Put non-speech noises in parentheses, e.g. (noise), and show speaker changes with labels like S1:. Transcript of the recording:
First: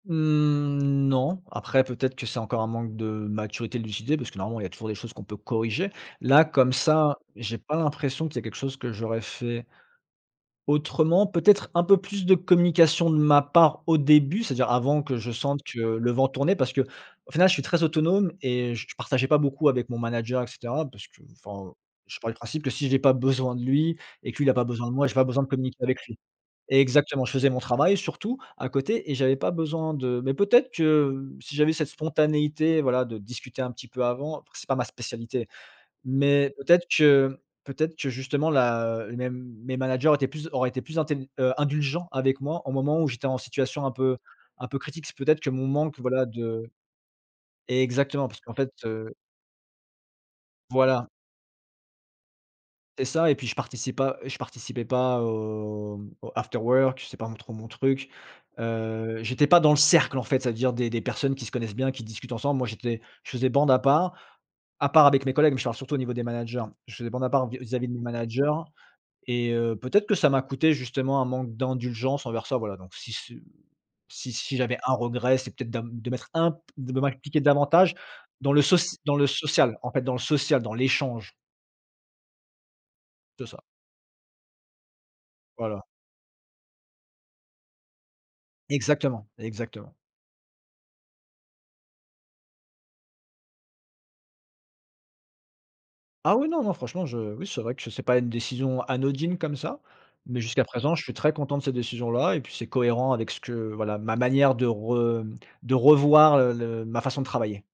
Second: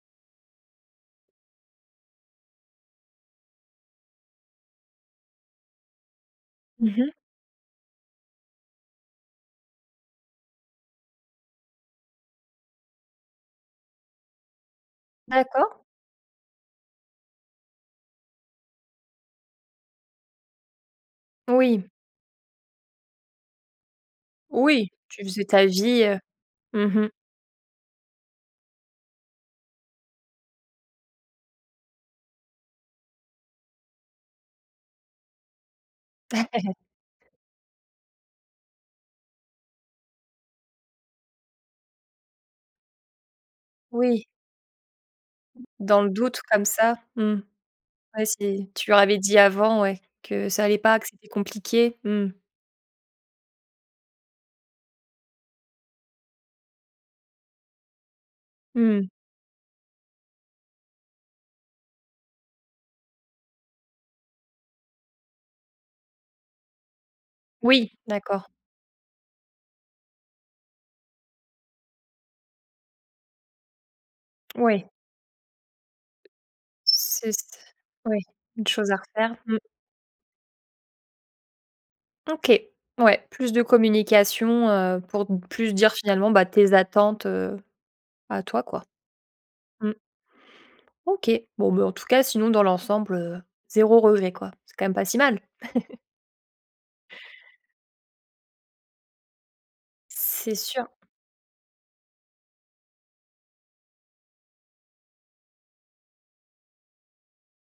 S1: Mmh, non. Après, peut-être que c'est encore un manque de maturité, de lucidité, parce que normalement il y a toujours des choses qu'on peut corriger. Là, comme
S2: Mmh mh.
S1: ça, j'ai pas l'impression qu'il y a quelque chose que j'aurais fait autrement. Peut-être un peu plus de communication de ma part au début, c'est-à-dire avant que je sente que
S2: D'accord.
S1: le vent tournait. Parce qu'au final, je suis très autonome et je partageais pas beaucoup avec mon manager et cetera parce que, enfin,
S2: Oui.
S1: je pars du principe que si j'ai pas besoin de lui et que lui il a pas besoin
S2: Oui,
S1: de moi, j'ai
S2: tu
S1: pas besoin
S2: faisais
S1: de
S2: ta
S1: communiquer avec
S2: vie,
S1: lui.
S2: heu, mmh mh.
S1: Exactement, je faisais mon travail surtout à côté et j'avais pas besoin de mais peut-être que, heu, si j'avais cette spontanéité, voilà, de discuter un petit peu avant c'est pas ma spécialité, mais
S2: (laughs)
S1: peut-être que peut-être que, justement, la, heu, mes m mes managers étaient plus auraient été plus intél heu, indulgents avec moi au moment où j'étais en situation un peu
S2: Oui.
S1: un peu critique. C'est peut-être que mon manque,
S2: Dans le
S1: voilà,
S2: doute, comme
S1: de
S2: ça, mmh. Ouais,
S1: exactement, parce qu'en
S2: si
S1: fait,
S2: tu leur
S1: heu
S2: avais dit avant, ouais, que ça allait pas, que
S1: Voilà.
S2: c'était compliqué, mmh.
S1: C'est ça, et puis, je participe pas, heu, je participais pas aux aux afterworks. J c'est pas m trop mon truc.
S2: Mmh.
S1: Heu, j'étais pas dans le cercle, en fait. C'est-à-dire des des personnes qui se connaissent bien, qui discutent ensemble. Moi, j'étais je faisais bande à part à part avec mes collègues, mais je te parle surtout au niveau des managers. Je faisais bande à part vis-à-vis
S2: Oui,
S1: de mes
S2: d'accord.
S1: managers et heu, peut-être que ça m'a coûté justement un manque d'indulgences envers ça. Voilà, donc si c heu, si si j'avais
S2: Ouais.
S1: 1 regret, c'est peut-être d'am de mettre un p de
S2: S c'est
S1: m'appliqué
S2: s
S1: d'avantage
S2: oui,
S1: dans le
S2: une chose à
S1: soci dans le
S2: refaire, mmh.
S1: social, en fait, dans le social dans l'échange.
S2: OK, ouais,
S1: C'est
S2: plus
S1: ça.
S2: de communication, heu, pour plus
S1: Voilà.
S2: dire, finalement, bah, tes attentes, heu, à toi, quoi.
S1: Exactement,
S2: Mmh.
S1: exactement.
S2: OK. Bon, mais en tout cas, sinon, dans l'ensemble, heu, 0 regret, quoi. C'est quand même pas si mal. (chuckles)
S1: Ah oui, non non. Franchement, je oui, c'est vrai que c'est pas une décision anodine comme ça, mais
S2: C'est
S1: jusqu'à
S2: sûr.
S1: présent, je suis très content de cette décision-là, et puis, c'est cohérent avec ce que voilà, ma manière de rem de revoir, heu, le ma façon de travailler.